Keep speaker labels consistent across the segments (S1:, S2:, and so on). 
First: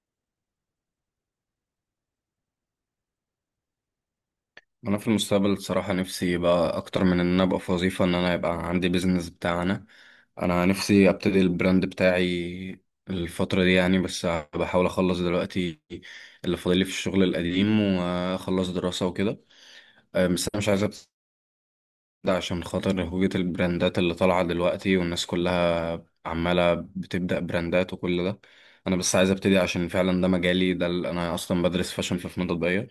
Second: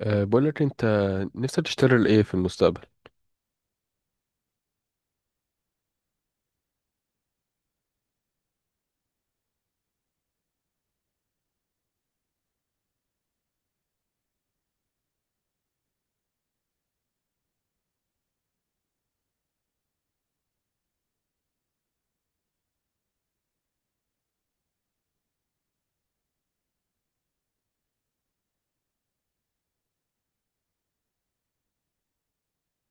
S1: بقول لك انت نفسك تشتغل ايه في المستقبل؟
S2: انا في المستقبل الصراحه نفسي بقى اكتر من ان انا ابقى في وظيفه ان انا يبقى عندي بيزنس بتاعنا. انا نفسي ابتدي البراند بتاعي الفتره دي يعني. بس بحاول اخلص دلوقتي اللي فاضل لي في الشغل القديم واخلص دراسه وكده. بس انا مش عايز ده عشان خاطر هوية البراندات اللي طالعة دلوقتي والناس كلها عمالة بتبدأ براندات وكل ده. أنا بس عايز أبتدي عشان فعلا ده مجالي، أنا أصلا بدرس فاشن في فنون تطبيقية.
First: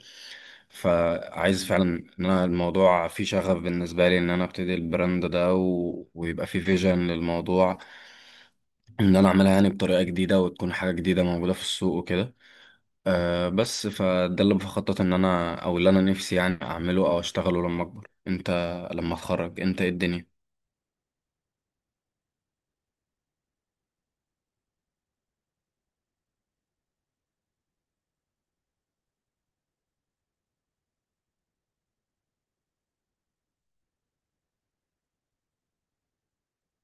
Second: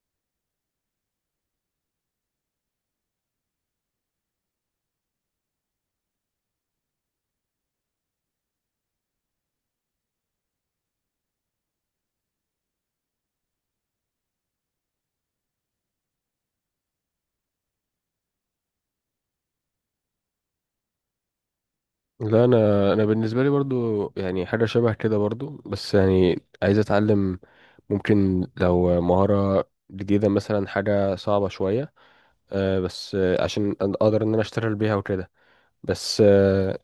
S2: فعايز فعلا إن أنا الموضوع فيه شغف بالنسبة لي، إن أنا أبتدي البراند ده ويبقى فيه فيجن للموضوع، إن أنا أعملها يعني بطريقة جديدة وتكون حاجة جديدة موجودة في السوق وكده. بس فده اللي بخطط إن أنا أو اللي أنا نفسي يعني أعمله أو أشتغله لما أكبر، أنت لما أتخرج، أنت إيه الدنيا؟
S1: لا، انا بالنسبه لي برضو يعني حاجه شبه كده برضو، بس يعني عايز اتعلم. ممكن لو مهاره جديده مثلا، حاجه صعبه شويه، بس عشان اقدر ان انا اشتغل بيها وكده. بس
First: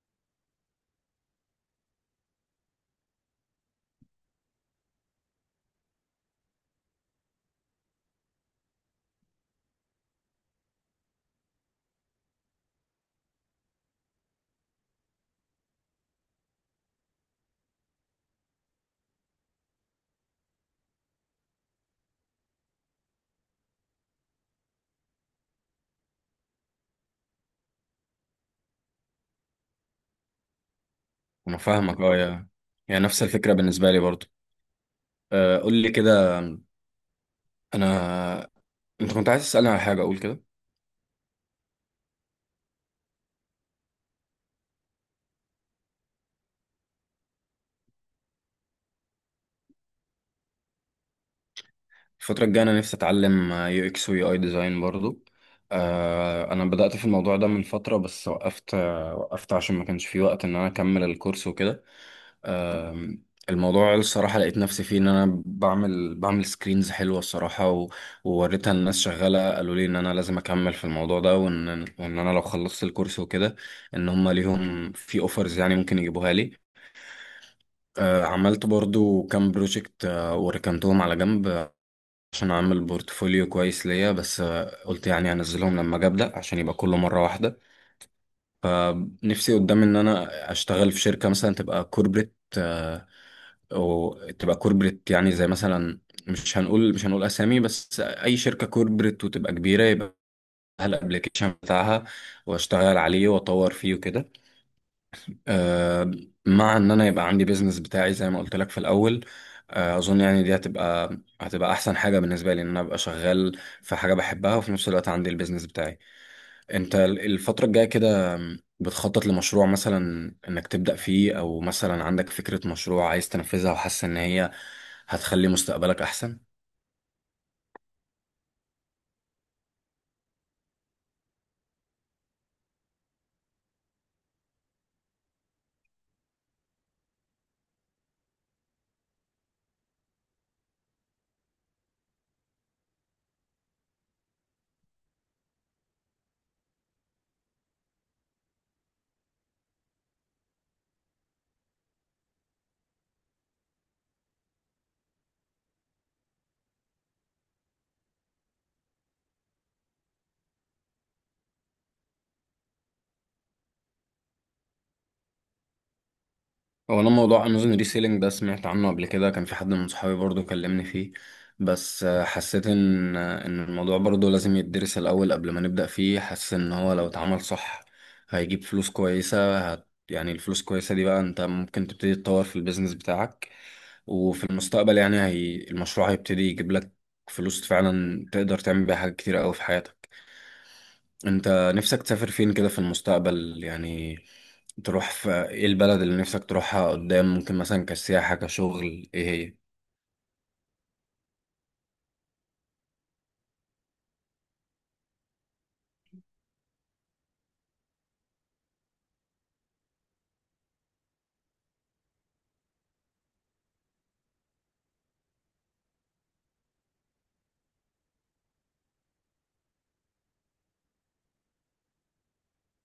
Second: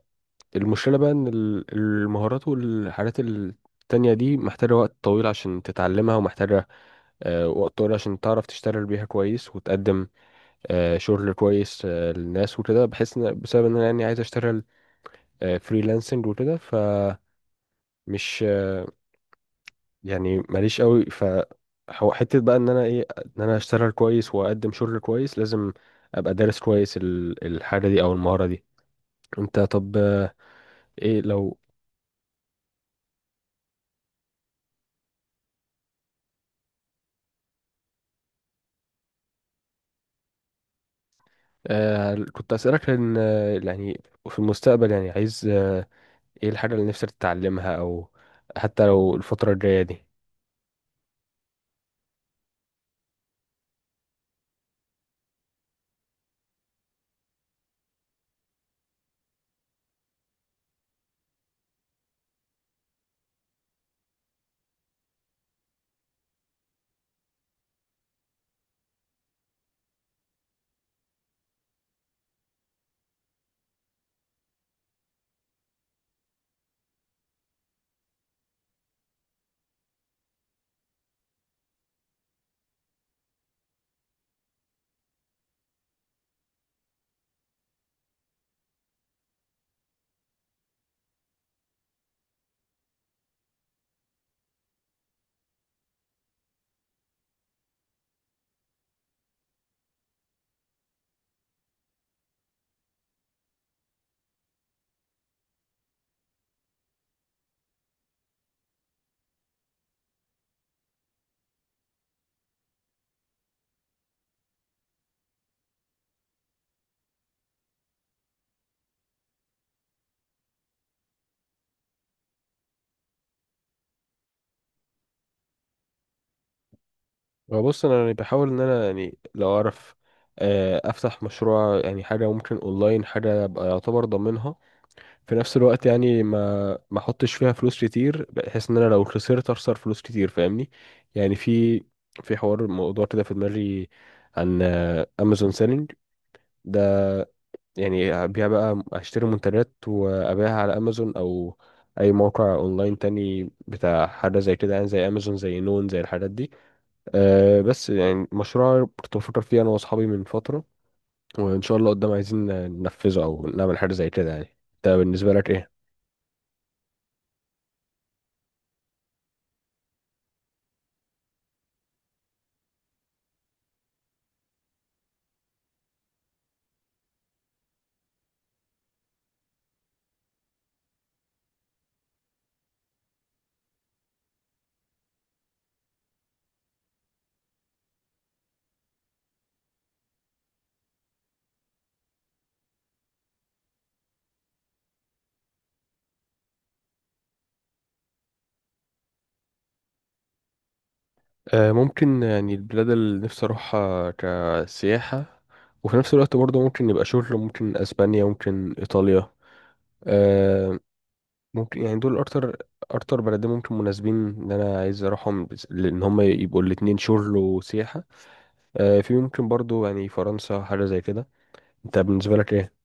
S1: المشكله بقى ان المهارات والحاجات التانية دي محتاجه وقت طويل عشان تتعلمها، ومحتاجه وقت طويل عشان تعرف تشتغل بيها كويس وتقدم شغل كويس للناس وكده. بحس ان بسبب ان انا يعني عايز اشتغل فريلانسنج وكده، فمش آه، يعني ماليش قوي. ف هو حته بقى ان انا ايه، ان انا اشتغل كويس واقدم شغل كويس، لازم ابقى دارس كويس الحاجه دي او المهاره دي. انت طب، ايه
S2: انا
S1: لو
S2: فاهمك اه يا. يعني نفس الفكره بالنسبه لي برضو. قول لي كده. انا، انت كنت عايز تسالني على حاجه اقول كده؟
S1: كنت اسالك؟ لان يعني في المستقبل يعني عايز ايه الحاجه اللي نفسك تتعلمها، او حتى لو الفتره الجايه دي؟
S2: الفتره الجايه انا نفسي اتعلم يو اكس ويو اي ديزاين برضو. انا بدات في الموضوع ده من فتره بس وقفت، وقفت عشان ما كانش في وقت ان انا اكمل الكورس وكده. آم، الموضوع الصراحة لقيت نفسي فيه، إن أنا بعمل سكرينز حلوة الصراحة ووريتها للناس شغالة قالوا لي إن أنا لازم أكمل في الموضوع ده، وإن، وإن أنا لو خلصت الكورس وكده إن هما ليهم في أوفرز يعني ممكن يجيبوها لي. عملت برضو كام بروجكت وركنتهم على جنب عشان أعمل بورتفوليو كويس ليا، بس قلت يعني أنزلهم لما أجي أبدأ عشان يبقى كله مرة واحدة. نفسي قدام إن أنا أشتغل في شركة مثلا تبقى كوربريت، وتبقى كوربريت يعني زي مثلا، مش هنقول اسامي، بس اي شركه كوربريت وتبقى كبيره يبقى لها الابلكيشن بتاعها واشتغل عليه واطور فيه وكده. آه، مع ان انا يبقى عندي بيزنس بتاعي زي ما قلت لك في الاول. اظن يعني دي هتبقى احسن حاجه بالنسبه لي، ان انا ابقى شغال في حاجه بحبها وفي نفس الوقت عندي البيزنس بتاعي. انت الفترة الجاية كده بتخطط لمشروع مثلا انك تبدأ فيه، او مثلا عندك فكرة مشروع عايز تنفذها وحاسس ان هي هتخلي مستقبلك احسن؟
S1: هو بص، انا يعني بحاول ان انا، يعني لو اعرف افتح مشروع يعني، حاجه ممكن اونلاين، حاجه ابقى يعتبر ضامنها في نفس الوقت، يعني ما احطش فيها فلوس كتير بحيث ان انا لو خسرت اخسر فلوس كتير. فاهمني؟ يعني في حوار، موضوع كده في دماغي، عن امازون سيلينج ده. يعني ابيع بقى، اشتري منتجات وابيعها على امازون او اي موقع اونلاين تاني بتاع حاجه زي كده، يعني زي امازون، زي نون، زي الحاجات دي. أه بس يعني مشروع كنت بفكر فيه انا واصحابي من فتره، وان شاء الله قدام عايزين ننفذه او نعمل حاجه زي كده. يعني انت بالنسبه لك ايه؟
S2: هو انا موضوع امازون ريسيلينج ده سمعت عنه قبل كده، كان في حد من صحابي برضو كلمني فيه. بس حسيت ان، ان الموضوع برضو لازم يدرس الاول قبل ما نبدأ فيه. حاسس ان هو لو اتعمل صح هيجيب فلوس كويسة، يعني الفلوس كويسة دي بقى انت ممكن تبتدي تطور في البيزنس بتاعك، وفي المستقبل يعني المشروع هيبتدي يجيب لك فلوس فعلا تقدر تعمل بيها حاجات كتيرة قوي في حياتك. انت نفسك تسافر فين كده في المستقبل يعني؟ تروح في ايه البلد اللي نفسك تروحها قدام، ممكن مثلا كسياحة كشغل، ايه هي؟
S1: أه ممكن، يعني البلاد اللي نفسي اروحها كسياحه وفي نفس الوقت برضه ممكن يبقى شغل، ممكن اسبانيا، ممكن ايطاليا. أه ممكن يعني دول اكتر، اكتر بلدين ممكن مناسبين ان انا عايز اروحهم، بس لان هم يبقوا الاتنين شغل وسياحه. أه في ممكن برضه يعني فرنسا، حاجه زي كده. انت بالنسبه لك ايه؟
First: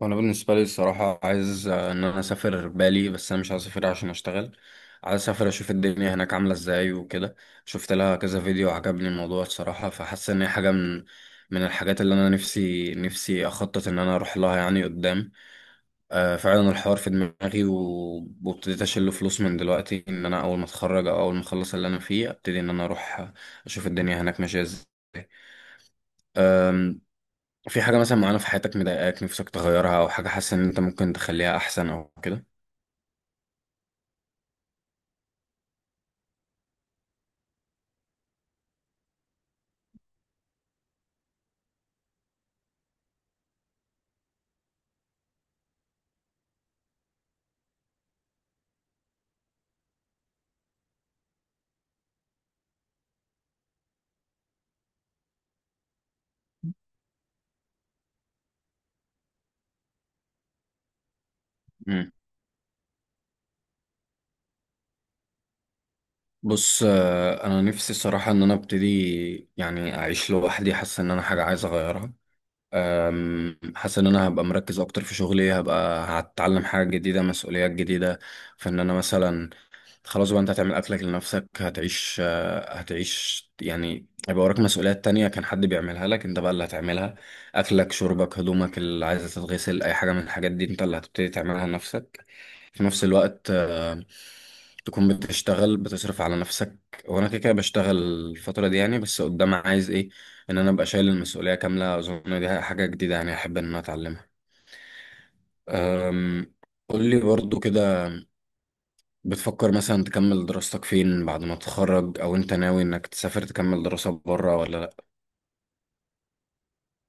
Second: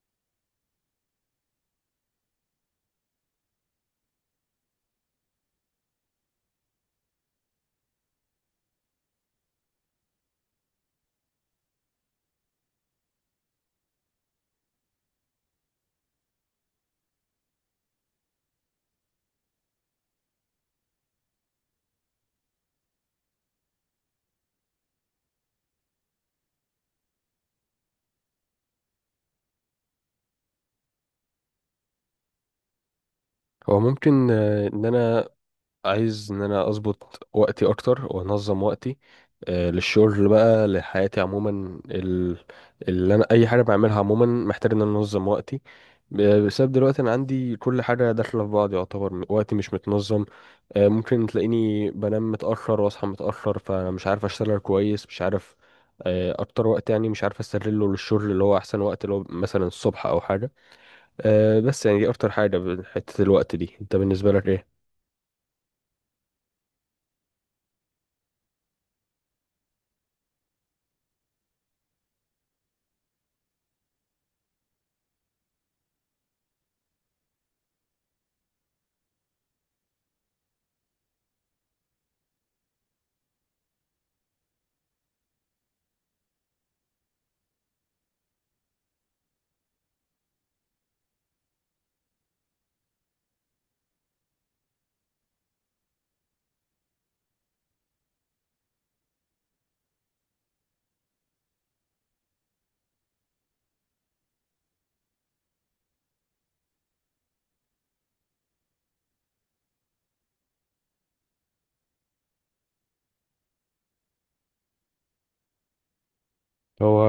S2: وانا بالنسبة لي الصراحة عايز، ان انا اسافر بالي، بس انا مش عايز اسافر عشان اشتغل. عايز اسافر اشوف الدنيا هناك عاملة ازاي وكده. شفت لها كذا فيديو عجبني الموضوع الصراحة، فحاسس ان هي حاجة من من الحاجات اللي انا نفسي اخطط ان انا اروح لها يعني قدام. فعلا الحوار في دماغي، وابتديت اشيل فلوس من دلوقتي ان انا اول ما اتخرج او اول ما اخلص اللي انا فيه ابتدي ان انا اروح اشوف الدنيا هناك ماشيه ازاي. أم، في حاجه مثلا معينه في حياتك مضايقاك نفسك تغيرها، او حاجه حاسس ان انت ممكن تخليها احسن او كده؟
S1: هو ممكن ان انا عايز ان انا اظبط وقتي اكتر وانظم وقتي للشغل بقى، لحياتي عموما، اللي انا اي حاجه بعملها عموما محتاج ان انا انظم وقتي، بسبب دلوقتي انا عندي كل حاجه داخله في بعض، يعتبر وقتي مش متنظم. ممكن تلاقيني بنام متاخر واصحى متاخر، فمش عارف اشتغل كويس، مش عارف اكتر وقت يعني مش عارف استغله للشغل، اللي هو احسن وقت اللي هو مثلا الصبح او حاجه. بس يعني دي
S2: مم.
S1: اكتر حاجه، حته الوقت دي. انت بالنسبه لك ايه؟
S2: بص، انا نفسي الصراحه ان انا ابتدي يعني اعيش لوحدي. حاسس ان انا حاجه عايز اغيرها. حاسس ان انا هبقى مركز اكتر في شغلي، هبقى هتعلم حاجه جديده، مسؤوليات جديده، في ان انا مثلا خلاص بقى انت هتعمل اكلك لنفسك، هتعيش، هتعيش يعني هيبقى وراك مسؤوليات تانية كان حد بيعملها لك، انت بقى اللي هتعملها. اكلك، شربك، هدومك اللي عايزة تتغسل، اي حاجة من الحاجات دي انت اللي هتبتدي تعملها لنفسك. في نفس الوقت تكون بتشتغل بتصرف على نفسك. وانا كده كده بشتغل الفترة دي يعني، بس قدام عايز ايه؟ ان انا ابقى شايل المسؤولية كاملة. اظن دي حاجة جديدة يعني احب ان انا اتعلمها. أم، قول لي برضو كده، بتفكر مثلا تكمل دراستك فين بعد ما تتخرج؟ او انت ناوي انك تسافر تكمل دراسة بره ولا؟
S1: هو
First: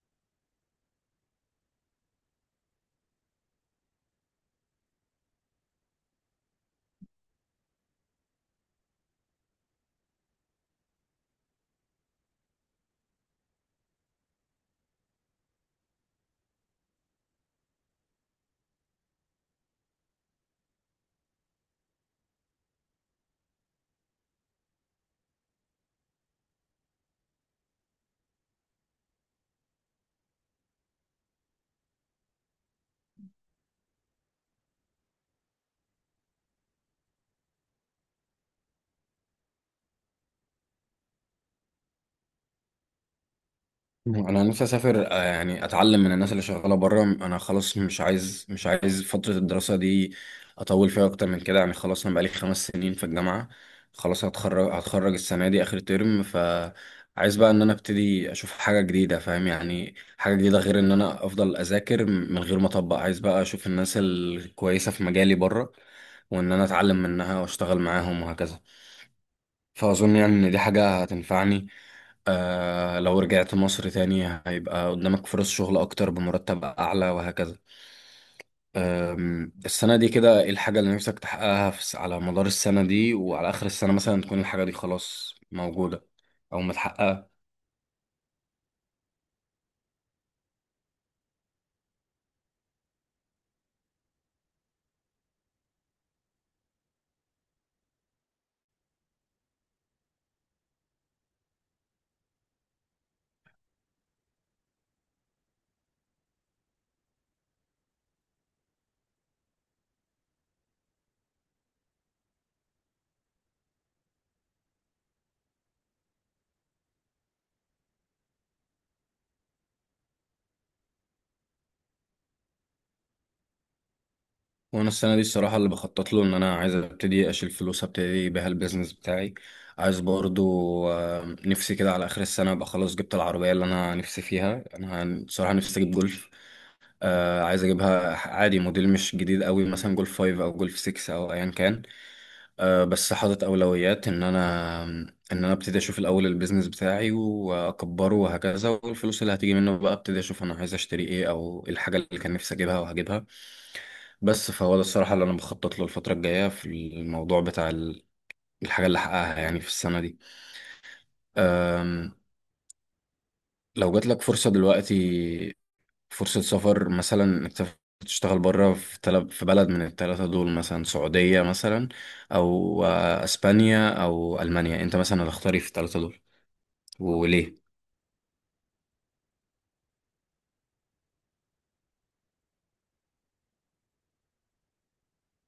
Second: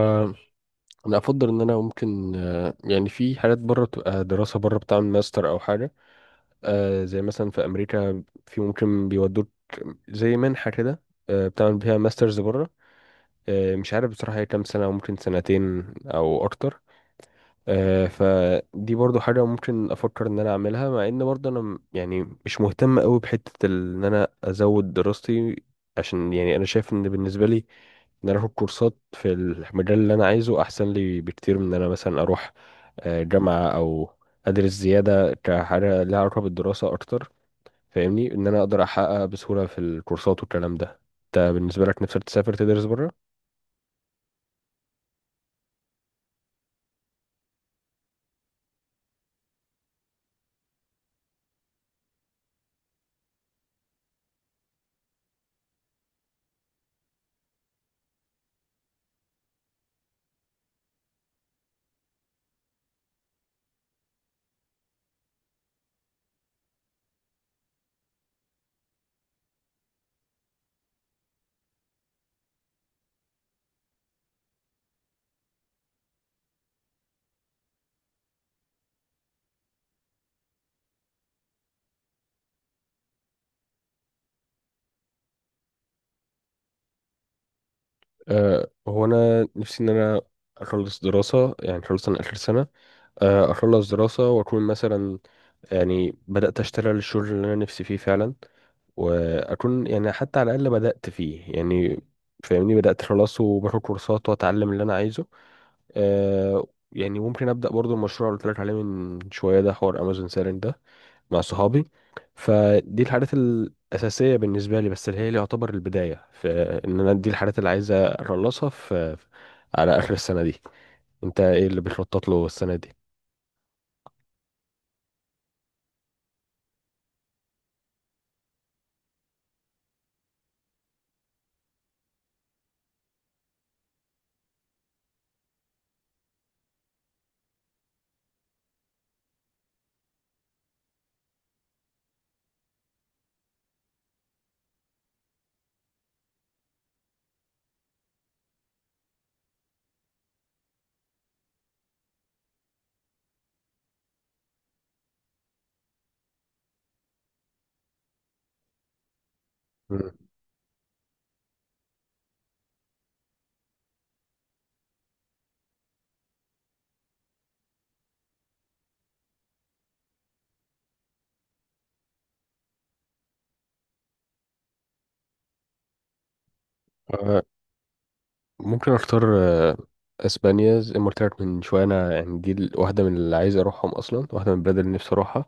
S1: انا افضل ان انا ممكن يعني في حاجات بره بتبقى دراسه بره، بتعمل ماستر او حاجه، زي مثلا في امريكا، في ممكن بيودوك، زي منحه كده، بتعمل بيها ماسترز بره. مش عارف بصراحه هي كام سنه، ممكن سنتين او اكتر. فدي برضو حاجه ممكن افكر ان انا اعملها، مع ان برضو انا يعني مش مهتم قوي بحته ان انا ازود دراستي. عشان يعني انا شايف ان بالنسبه لي، ان انا اخد كورسات في المجال اللي انا عايزه احسن لي بكتير من ان انا مثلا اروح جامعة او ادرس زيادة كحاجة ليها علاقة بالدراسة اكتر. فاهمني، ان انا اقدر احقق بسهولة في الكورسات والكلام ده. انت بالنسبة لك نفسك تسافر تدرس بره؟
S2: انا نفسي اسافر، يعني اتعلم من الناس اللي شغاله بره. انا خلاص مش عايز، مش عايز فتره الدراسه دي اطول فيها اكتر من كده. يعني خلاص انا بقالي 5 سنين في الجامعه، خلاص هتخرج، هتخرج السنه دي اخر ترم. فعايز بقى ان انا ابتدي اشوف حاجه جديده، فاهم؟ يعني حاجه جديده غير ان انا افضل اذاكر من غير ما اطبق. عايز بقى اشوف الناس الكويسه في مجالي بره، وان انا اتعلم منها واشتغل معاهم وهكذا. فاظن يعني ان دي حاجه هتنفعني. آه. لو رجعت مصر تاني هيبقى قدامك فرص شغل أكتر بمرتب أعلى وهكذا. السنة دي كده إيه الحاجة اللي نفسك تحققها في على مدار السنة دي، وعلى آخر السنة مثلا تكون الحاجة دي خلاص موجودة أو متحققة؟
S1: أه هو انا نفسي ان انا اخلص دراسة، يعني خلص انا اخر سنة. اخلص دراسة واكون مثلا يعني بدأت اشتغل الشغل اللي انا نفسي فيه فعلا، واكون يعني حتى على الاقل بدات فيه، يعني فاهمني بدات خلاص، وباخد كورسات واتعلم اللي انا عايزه. آه يعني ممكن ابدا برضو المشروع اللي قلت لك عليه من شويه ده، حوار امازون سيلينج ده مع صحابي. فدي الحاجات الاساسيه بالنسبه لي، بس اللي هي اللي يعتبر البدايه في ان انا، دي الحاجات اللي عايز اخلصها في على اخر السنه دي. انت ايه اللي بتخطط له السنه دي؟
S2: وأنا السنة دي الصراحة اللي بخطط له إن أنا عايز أبتدي أشيل فلوس أبتدي بيها البيزنس بتاعي. عايز برضو، نفسي كده على آخر السنة أبقى خلاص جبت العربية اللي أنا نفسي فيها. أنا صراحة نفسي أجيب جولف. آه عايز اجيبها عادي موديل مش جديد قوي، مثلا جولف 5 او جولف 6 او ايا كان. آه بس حاطط اولويات ان انا ان انا ابتدي اشوف الاول البيزنس بتاعي واكبره وهكذا، والفلوس اللي هتيجي منه بقى ابتدي اشوف انا عايز اشتري ايه، او إيه الحاجه اللي كان نفسي اجيبها وهجيبها. بس فهو ده الصراحه اللي انا بخطط له الفتره الجايه في الموضوع بتاع الحاجه اللي احققها يعني في السنه
S1: مم.
S2: دي. آم، لو جات لك فرصه دلوقتي، فرصة سفر مثلا انك تشتغل بره في في بلد من الثلاثة دول، مثلا سعودية مثلا أو أسبانيا أو ألمانيا، أنت مثلا هتختاري في الثلاثة دول؟ وليه؟
S1: ممكن اختار اسبانيا، زي ما قلت لك من شويه، انا يعني دي واحده من اللي عايز اروحهم اصلا، واحده من البلاد اللي نفسي اروحها.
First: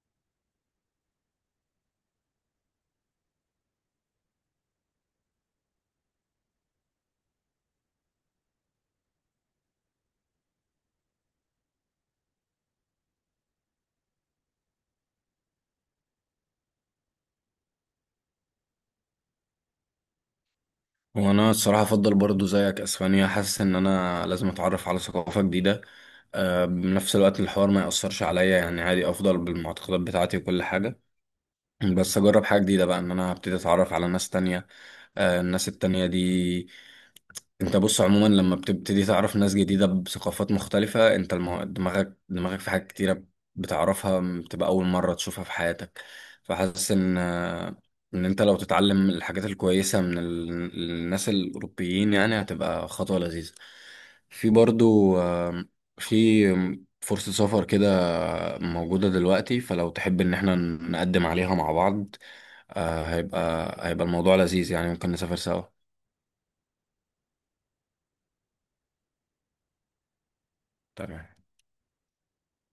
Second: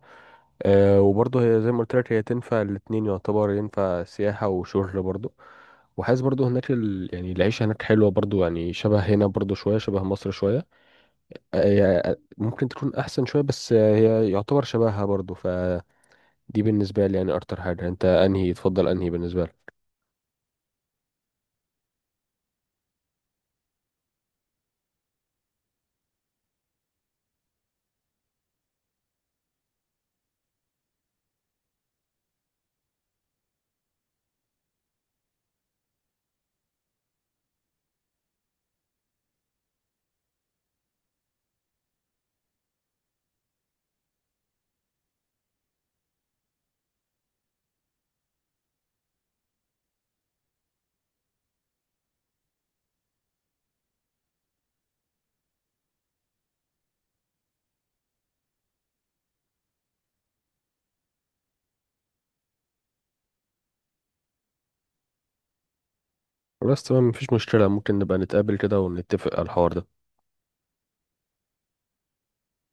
S1: أه وبرضه هي زي ما قلت لك، هي تنفع الاتنين، يعتبر ينفع سياحه وشغل برضه. وحاسس برضه هناك يعني العيشه هناك حلوه برضه، يعني شبه هنا برضه شويه، شبه مصر شويه. هي ممكن تكون احسن شويه، بس هي يعتبر شبهها برضه. فدي بالنسبه لي يعني اكتر حاجه. انت انهي تفضل؟ انهي بالنسبه لك؟
S2: وأنا الصراحة أفضل برضو زيك أسبانيا. حاسس إن أنا لازم أتعرف على ثقافة جديدة، بنفس الوقت الحوار ما يأثرش عليا يعني. عادي أفضل بالمعتقدات بتاعتي وكل حاجة، بس أجرب حاجة جديدة بقى إن أنا هبتدي أتعرف على ناس تانية. الناس التانية دي، انت بص عموما لما بتبتدي تعرف ناس جديدة بثقافات مختلفة انت، دماغك، في حاجات كتيرة بتعرفها بتبقى أول مرة تشوفها في حياتك. فحاسس ان ان انت لو تتعلم الحاجات الكويسة من الناس الأوروبيين يعني هتبقى خطوة لذيذة. في برضو، في فرصة سفر كده موجودة دلوقتي، فلو تحب ان احنا نقدم عليها مع بعض هيبقى، هيبقى الموضوع لذيذ يعني، ممكن نسافر سوا.
S1: بس تمام، مفيش مشكله. ممكن نبقى نتقابل كده ونتفق على الحوار ده.
S2: تمام.